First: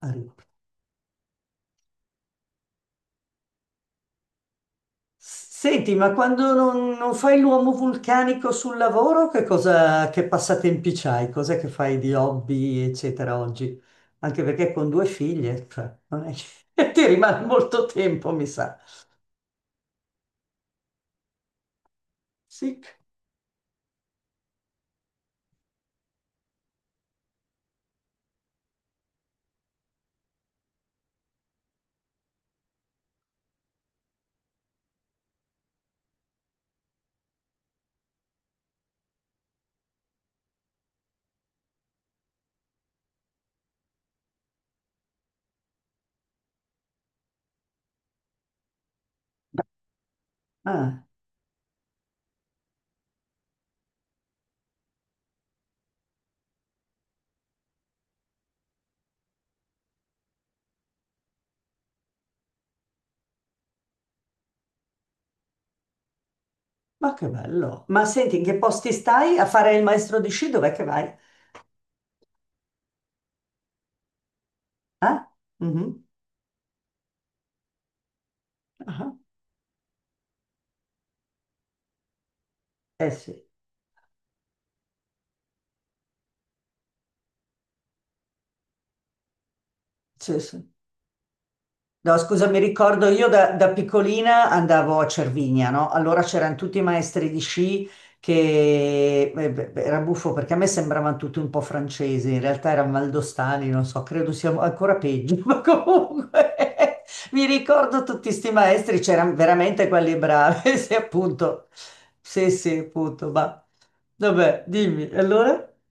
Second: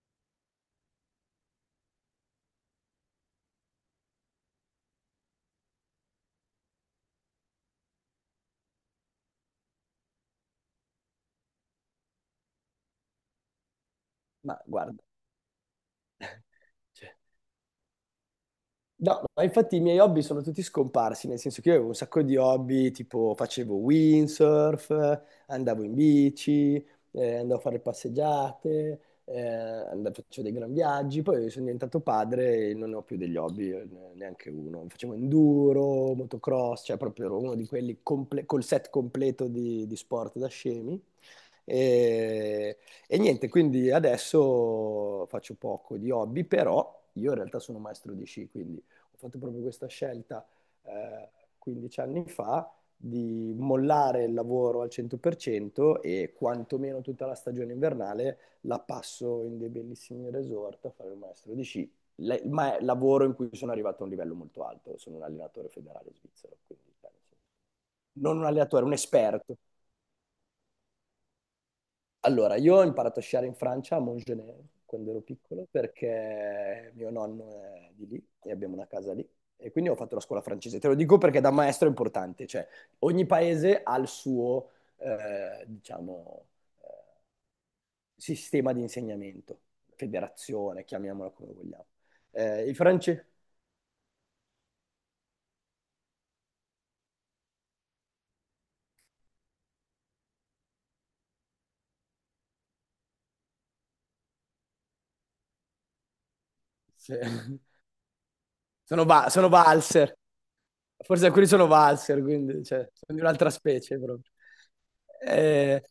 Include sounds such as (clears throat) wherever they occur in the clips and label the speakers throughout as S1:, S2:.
S1: Arrivo. Senti, ma quando non fai l'uomo vulcanico sul lavoro, che passatempi c'hai? Cos'è che fai di hobby, eccetera, oggi? Anche
S2: Ma
S1: perché con
S2: guarda,
S1: due figlie, cioè, non è che (laughs) ti rimane molto tempo, mi sa.
S2: no, ma infatti i miei hobby sono tutti scomparsi, nel senso che io avevo un sacco di
S1: Sì.
S2: hobby, tipo facevo windsurf, andavo in bici, andavo a fare passeggiate, facevo dei gran viaggi, poi sono diventato padre e non ho più degli hobby, neanche uno. Facevo enduro, motocross, cioè proprio ero uno di quelli col set completo di sport da scemi. E, e niente, quindi adesso faccio poco di hobby, però io in realtà sono maestro di sci, quindi ho fatto proprio questa scelta
S1: Ah,
S2: eh, 15 anni fa di mollare il lavoro al 100% e quantomeno tutta la stagione invernale la passo in dei bellissimi resort a fare il maestro di sci. Ma è lavoro in cui sono arrivato a un livello molto alto, sono un allenatore federale svizzero, quindi
S1: ma che
S2: penso.
S1: bello. Ma senti,
S2: Non
S1: in
S2: un
S1: che
S2: allenatore,
S1: posti
S2: un
S1: stai a
S2: esperto.
S1: fare il maestro di sci? Dov'è che vai?
S2: Allora, io ho imparato a sciare in Francia, a Montgenèvre, quando ero
S1: Ah?
S2: piccolo,
S1: Mhm.
S2: perché mio nonno è di lì e abbiamo una
S1: Ah.
S2: casa lì. E quindi ho fatto la scuola francese. Te lo dico perché da maestro è importante, cioè
S1: Eh
S2: ogni
S1: sì,
S2: paese ha il suo, diciamo, eh, sistema di insegnamento,
S1: sì, sì.
S2: federazione, chiamiamola come vogliamo.
S1: No, scusa, mi
S2: I
S1: ricordo
S2: francesi
S1: io da piccolina andavo a Cervinia, no? Allora c'erano tutti i maestri di sci che beh, era buffo perché a me sembravano tutti un po' francesi, in realtà erano valdostani, non so, credo siamo ancora peggio, (laughs) ma comunque (laughs) mi
S2: (laughs)
S1: ricordo tutti questi maestri,
S2: sono, va-
S1: c'erano
S2: sono
S1: veramente quelli
S2: valser.
S1: bravi, (laughs) sì,
S2: Forse alcuni sono
S1: appunto.
S2: valzer,
S1: Sì,
S2: quindi
S1: sì,
S2: cioè, sono di
S1: appunto,
S2: un'altra
S1: ma
S2: specie proprio.
S1: vabbè, dimmi, allora?
S2: Eh,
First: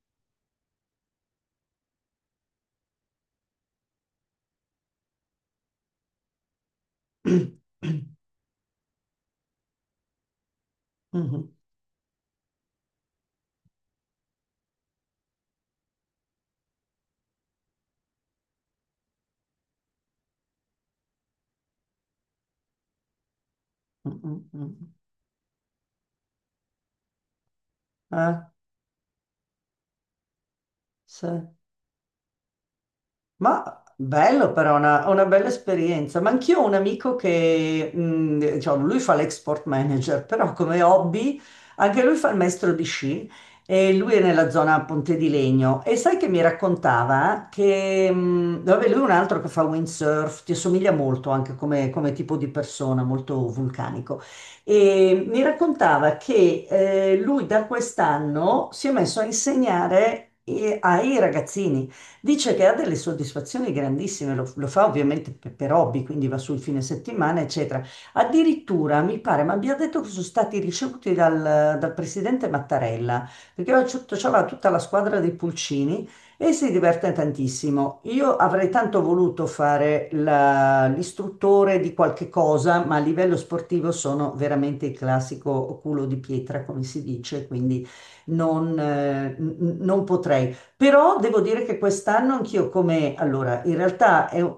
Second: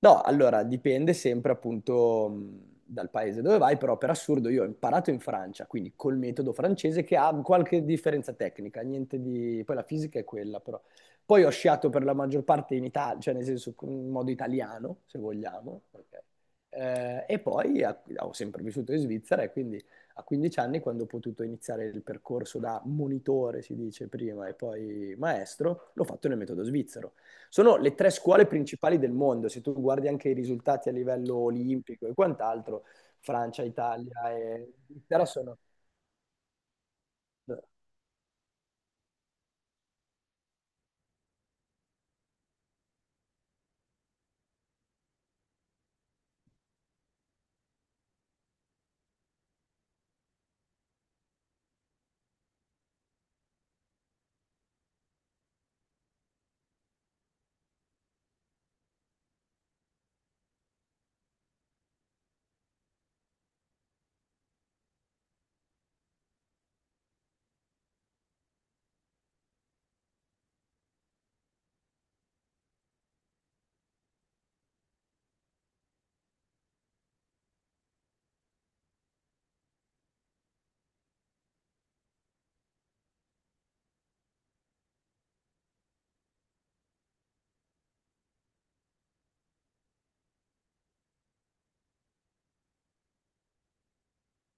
S2: no, allora dipende sempre appunto dal paese dove vai, però per assurdo io ho imparato in Francia, quindi col metodo francese che ha
S1: (clears throat)
S2: qualche differenza tecnica, niente di... poi la fisica è quella però. Poi
S1: Mhm,
S2: ho sciato per la maggior parte in Italia, cioè nel senso in modo italiano, se vogliamo, ok? Ho sempre vissuto in Svizzera e quindi a 15 anni, quando ho potuto iniziare il percorso da monitore, si dice prima,
S1: mhm,
S2: e
S1: mhm.
S2: poi maestro, l'ho fatto nel metodo svizzero. Sono le tre scuole
S1: Ah,
S2: principali del mondo, se tu guardi anche i risultati a
S1: sì.
S2: livello olimpico e quant'altro, Francia,
S1: Ma
S2: Italia
S1: bello
S2: e
S1: però, una
S2: Inghilterra
S1: bella
S2: sono...
S1: esperienza. Ma anch'io ho un amico che, diciamo, lui fa l'export manager, però come hobby anche lui fa il maestro di sci e lui è nella zona Ponte di Legno. E sai che mi raccontava che, vabbè, lui è un altro che fa windsurf, ti assomiglia molto anche come, come tipo di persona, molto vulcanico. E mi raccontava che lui da quest'anno si è messo a insegnare ai ragazzini. Dice che ha delle soddisfazioni grandissime, lo fa ovviamente per hobby, quindi va sul fine settimana, eccetera. Addirittura mi pare, ma abbia detto che sono stati ricevuti dal presidente Mattarella, perché c'aveva tutta la squadra dei Pulcini e si diverte tantissimo. Io avrei tanto voluto l'istruttore di qualche cosa, ma a livello sportivo sono veramente il classico culo di pietra, come si dice, quindi non, non potrei. Però devo dire che quest'anno anch'io come, allora, in realtà è, un-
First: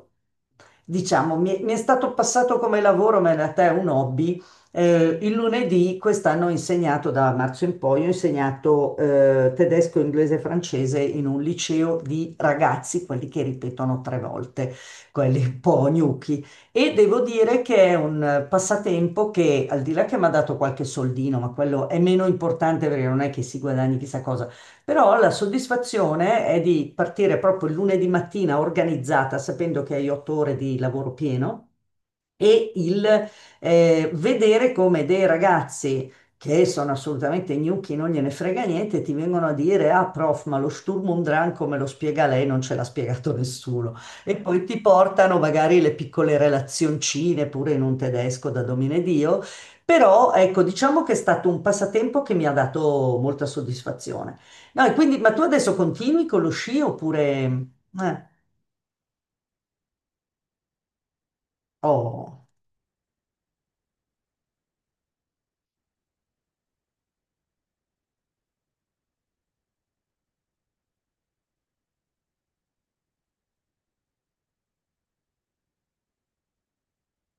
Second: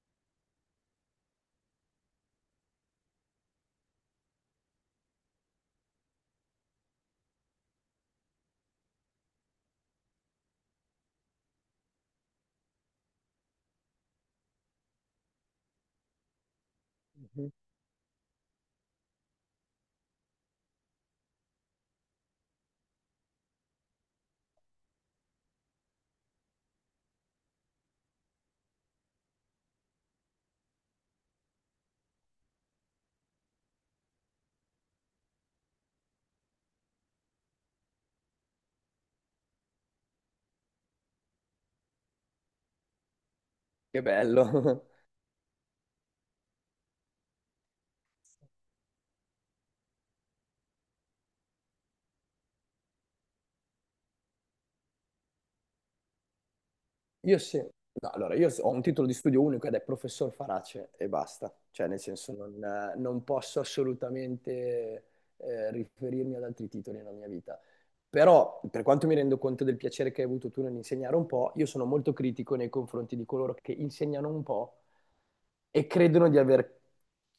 S1: diciamo, mi è stato passato come lavoro, ma in realtà è un hobby. Il lunedì quest'anno ho insegnato, da marzo in poi, ho insegnato tedesco, inglese e francese in un liceo di ragazzi, quelli che ripetono tre volte, quelli un po' gnocchi. E devo dire che è un passatempo che, al di là che mi ha dato qualche soldino, ma quello è meno importante perché non è che si guadagni chissà cosa. Però la soddisfazione è di partire proprio il lunedì mattina organizzata, sapendo che hai otto ore di lavoro pieno e il vedere come dei ragazzi che sono assolutamente gnocchi, non gliene frega niente, ti vengono a dire, ah prof, ma lo Sturm und Drang come lo spiega lei non ce l'ha spiegato (laughs) nessuno.
S2: Che
S1: E poi ti
S2: bello!
S1: portano magari le piccole relazioncine pure in un tedesco
S2: (laughs)
S1: da domine Dio, però ecco, diciamo che è stato un passatempo che mi ha dato molta soddisfazione. No, e quindi, ma tu adesso continui con lo sci
S2: Io sì,
S1: oppure...
S2: no,
S1: Eh,
S2: allora io ho un titolo di studio unico ed è professor Farace e basta, cioè nel senso
S1: oh,
S2: non posso assolutamente riferirmi ad altri titoli nella mia vita. Però per quanto mi rendo conto del piacere che hai avuto tu nell'insegnare un po', io sono molto critico nei confronti di coloro che insegnano un po' e credono di avere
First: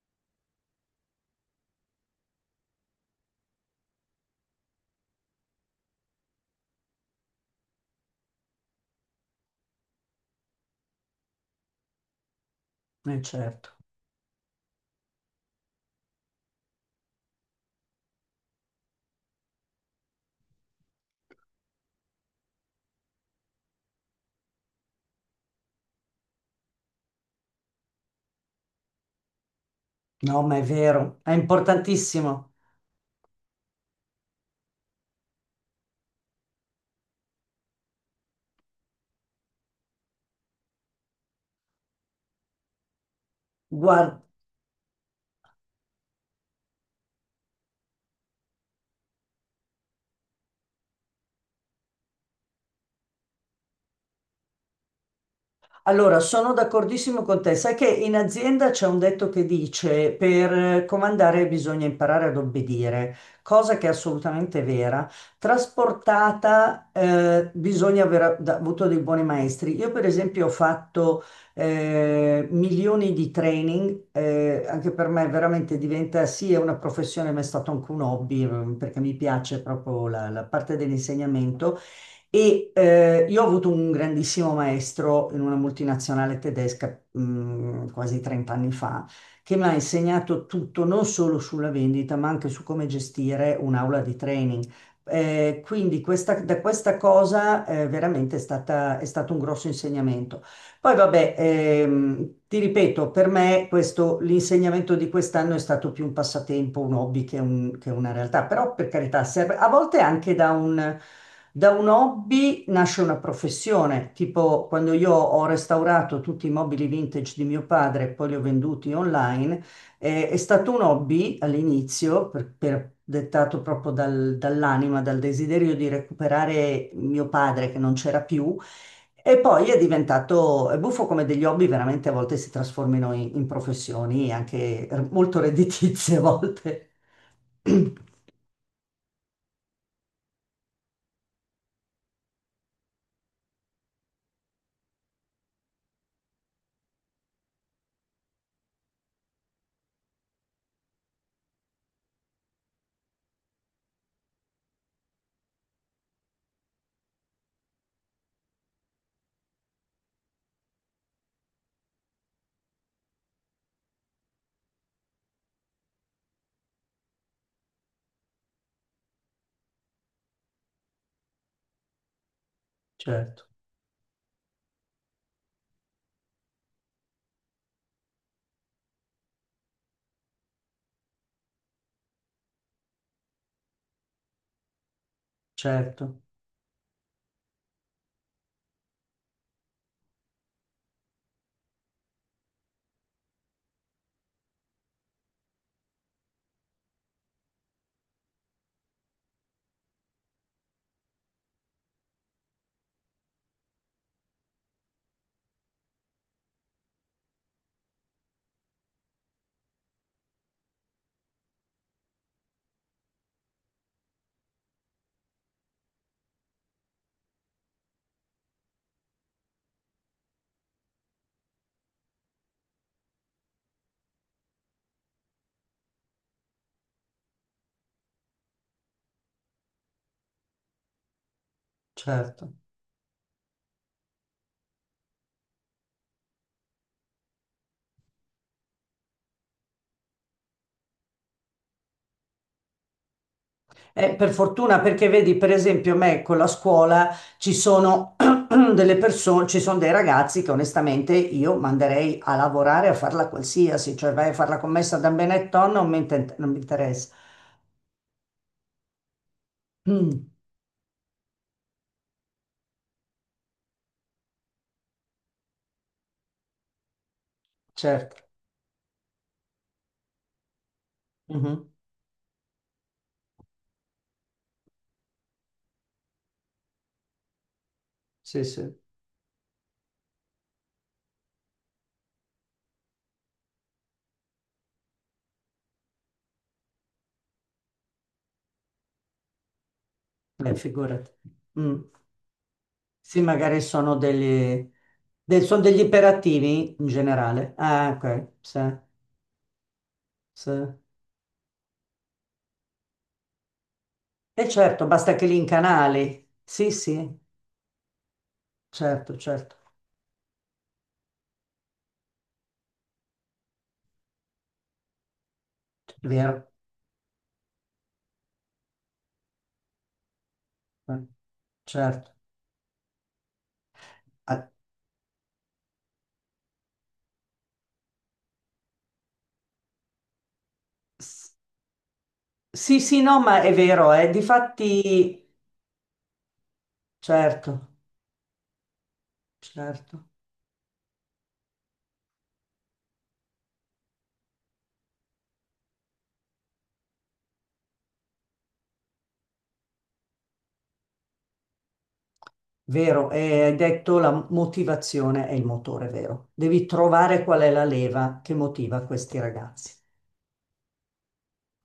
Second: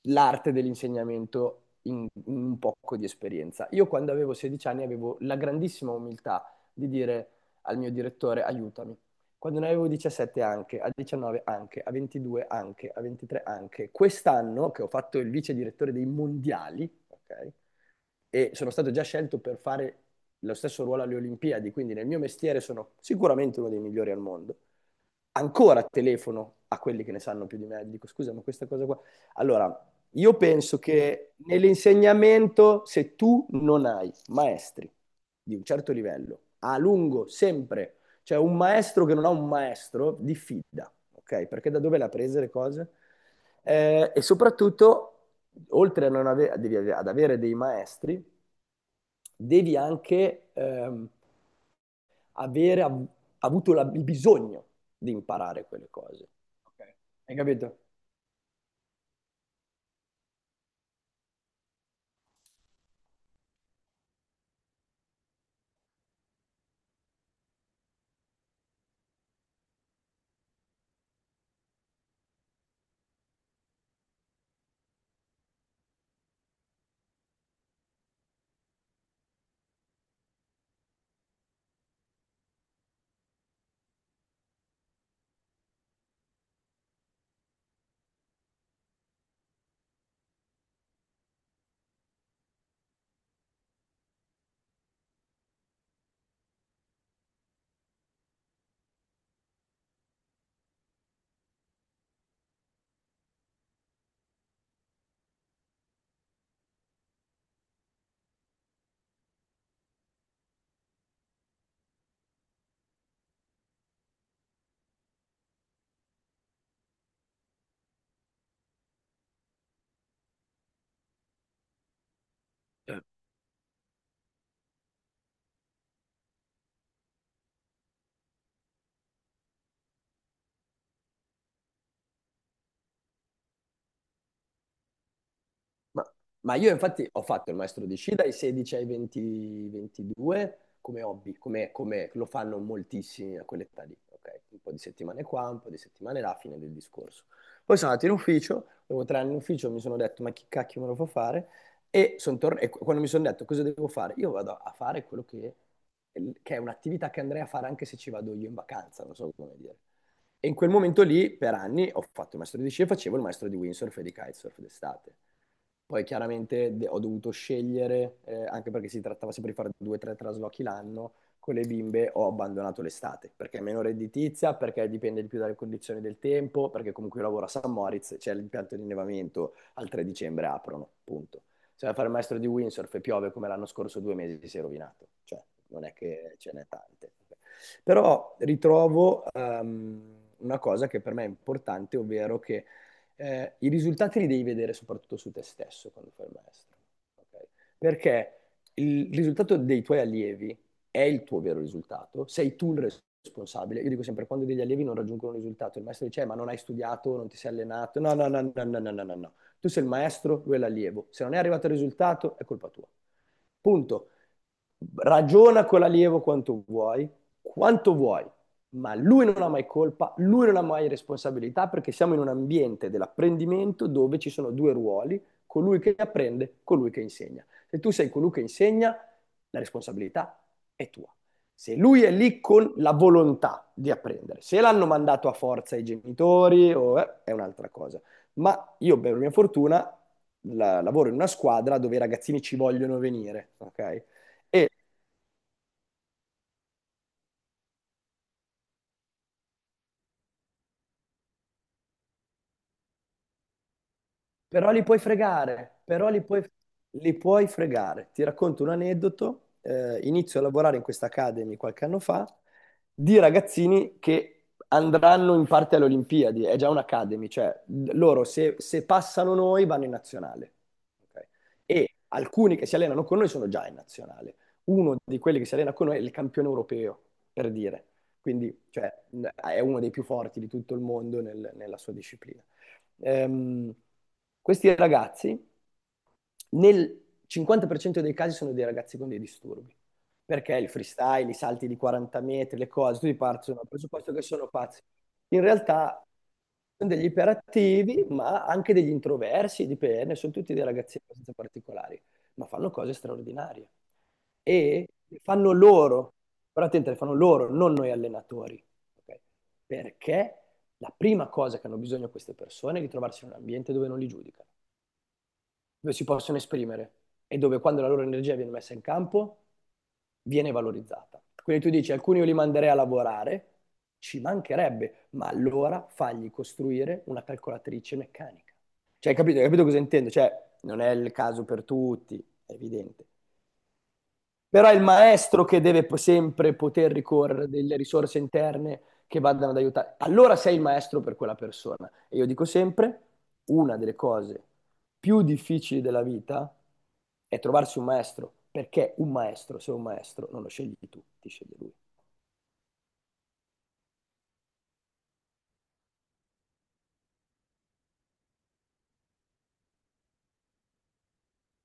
S2: l'arte dell'insegnamento in un poco di esperienza. Io quando avevo 16 anni avevo la grandissima umiltà di dire al mio direttore aiutami. Quando ne avevo 17 anche, a 19 anche, a 22 anche, a 23
S1: certo.
S2: anche. Quest'anno che ho fatto il vice direttore dei mondiali, ok? E sono stato già scelto per fare lo stesso ruolo alle Olimpiadi, quindi nel mio mestiere sono sicuramente uno dei migliori al mondo. Ancora telefono a quelli che ne sanno più di me, dico scusa, ma questa cosa qua. Allora, io
S1: No, ma è
S2: penso
S1: vero, è
S2: che
S1: importantissimo.
S2: nell'insegnamento, se tu non hai maestri di un certo livello, a lungo, sempre, cioè un maestro che non ha un maestro, diffida, ok? Perché da dove l'ha presa le cose? E
S1: Guarda,
S2: soprattutto, oltre a non ave- devi ave- ad avere dei maestri, devi anche... avere avuto il bisogno di imparare quelle
S1: allora
S2: cose.
S1: sono
S2: Ok.
S1: d'accordissimo
S2: Hai
S1: con te. Sai
S2: capito?
S1: che in azienda c'è un detto che dice per comandare bisogna imparare ad obbedire, cosa che è assolutamente vera. Trasportata, bisogna avuto dei buoni maestri. Io, per esempio, ho fatto milioni di training, anche per me veramente diventa sì, è una professione, ma è stato anche un hobby, perché mi piace proprio la parte dell'insegnamento. E io ho avuto un grandissimo maestro in una multinazionale tedesca quasi 30 anni fa, che mi ha insegnato tutto, non solo sulla vendita, ma anche su come gestire un'aula di training. Quindi da questa cosa veramente è stato un grosso insegnamento. Poi vabbè, ti ripeto, per me l'insegnamento di quest'anno è stato più un passatempo, un hobby che una realtà, però per carità serve, a volte anche da un hobby nasce una professione, tipo quando io ho restaurato tutti i mobili vintage di mio padre e poi li ho venduti online, è stato un hobby all'inizio, dettato proprio dall'anima, dal desiderio di recuperare mio padre che non c'era più e poi è diventato è buffo come degli hobby veramente a volte si trasformino in, in professioni anche molto
S2: Ma,
S1: redditizie a
S2: ma io
S1: volte.
S2: infatti ho fatto il maestro di
S1: (clears throat)
S2: sci dai 16 ai 20 22 come hobby, come lo fanno moltissimi a quell'età lì, ok? Un po' di settimane qua, un po' di settimane là, fine del discorso. Poi sono andato in ufficio, dopo 3 anni in ufficio mi sono detto ma chi cacchio me lo fa fare? E quando mi sono detto cosa devo fare, io vado a fare quello che è un'attività che andrei a fare anche se ci vado io in vacanza, non so come dire. E in quel momento lì, per anni, ho fatto il maestro di sci e facevo il maestro di windsurf e di kitesurf d'estate. Poi chiaramente ho dovuto scegliere, anche perché si trattava sempre di fare due o tre traslochi l'anno, con le bimbe ho abbandonato l'estate,
S1: Certo,
S2: perché è meno redditizia, perché dipende di più dalle condizioni del tempo, perché comunque io lavoro a San Moritz, c'è l'impianto di innevamento, al 3 dicembre aprono, punto. Se vai a fare il maestro di windsurf e piove come l'anno scorso, 2 mesi si è rovinato, cioè non è
S1: certo,
S2: che ce n'è tante. Però ritrovo una cosa che per me è importante, ovvero che i risultati li devi vedere soprattutto su te stesso quando fai il maestro. Ok? Perché il risultato dei tuoi allievi è il tuo vero risultato, sei tu il responsabile. Io dico sempre, quando degli allievi non raggiungono un risultato, il maestro dice, ma non hai studiato, non ti sei allenato. No, no, no, no, no, no, no, no, no. Tu sei il maestro, lui è l'allievo. Se non è arrivato il risultato, è colpa tua. Punto. Ragiona con l'allievo quanto vuoi, ma lui non ha mai colpa, lui non ha mai responsabilità perché siamo in un ambiente dell'apprendimento dove ci sono due ruoli, colui che apprende, colui che insegna. Se tu sei colui che insegna, la responsabilità è tua. Se lui è lì
S1: certo.
S2: con la volontà di apprendere, se l'hanno mandato a forza i genitori o, è un'altra cosa. Ma io, per mia fortuna, lavoro in una squadra dove i ragazzini ci vogliono venire, ok?
S1: Per
S2: E
S1: fortuna perché vedi, per esempio, a me con la scuola ci sono (clears throat) delle persone, ci sono dei ragazzi che onestamente io manderei a lavorare a farla qualsiasi, cioè vai a fare la
S2: però li
S1: commessa
S2: puoi
S1: da Benetton,
S2: fregare, però li puoi,
S1: non mi interessa.
S2: li puoi fregare. Ti racconto un aneddoto.
S1: Mm,
S2: Inizio a lavorare in questa Academy qualche anno fa di ragazzini che andranno in parte alle Olimpiadi. È già un'Academy, cioè
S1: certo.
S2: loro se passano noi vanno in nazionale. Ok?
S1: Mhm.
S2: E alcuni che si allenano con noi sono già in nazionale. Uno di quelli che si allena con noi è il campione europeo, per dire.
S1: Sì,
S2: Quindi,
S1: sì.
S2: cioè, è uno dei più forti di tutto il mondo nella sua disciplina. ehm, Questi ragazzi nel 50% dei casi sono dei ragazzi con dei disturbi,
S1: Beh,
S2: perché il
S1: figurati.
S2: freestyle, i salti di
S1: Mm.
S2: 40 metri, le cose, tutti
S1: Sì,
S2: partono
S1: magari
S2: dal
S1: sono
S2: presupposto che sono
S1: degli,
S2: pazzi. In
S1: sono degli
S2: realtà
S1: iperattivi in
S2: sono degli
S1: generale. Ah,
S2: iperattivi,
S1: ok,
S2: ma
S1: sì,
S2: anche degli introversi, dipende, sono
S1: sì.
S2: tutti dei ragazzi abbastanza particolari, ma fanno cose straordinarie.
S1: E certo,
S2: E
S1: basta
S2: le
S1: che li
S2: fanno loro,
S1: incanali.
S2: però
S1: Sì,
S2: attenti, le fanno
S1: sì,
S2: loro, non noi allenatori.
S1: certo,
S2: Ok?
S1: certo.
S2: Perché? La prima cosa che hanno bisogno queste persone è di trovarsi in un ambiente dove non li giudicano, dove si
S1: È
S2: possono
S1: vero,
S2: esprimere e dove quando la loro energia viene messa in campo viene
S1: eh,
S2: valorizzata. Quindi tu dici,
S1: certo.
S2: alcuni io li manderei a lavorare, ci
S1: Ah,
S2: mancherebbe, ma allora fagli costruire una calcolatrice meccanica. Cioè, hai capito cosa intendo? Cioè, non è il
S1: s-
S2: caso per tutti, è
S1: sì, sì,
S2: evidente,
S1: no, ma è vero, eh.
S2: però è il
S1: Difatti,
S2: maestro che deve sempre poter ricorrere a
S1: certo,
S2: delle risorse interne che vadano ad aiutare.
S1: certo.
S2: Allora sei il maestro per quella persona. E io dico sempre, una delle cose più difficili della vita è trovarsi un maestro, perché un maestro, se è un maestro, non lo scegli tu, ti sceglie lui.
S1: Vero, e hai detto la motivazione è il motore, vero? Devi trovare qual è la leva che motiva questi ragazzi.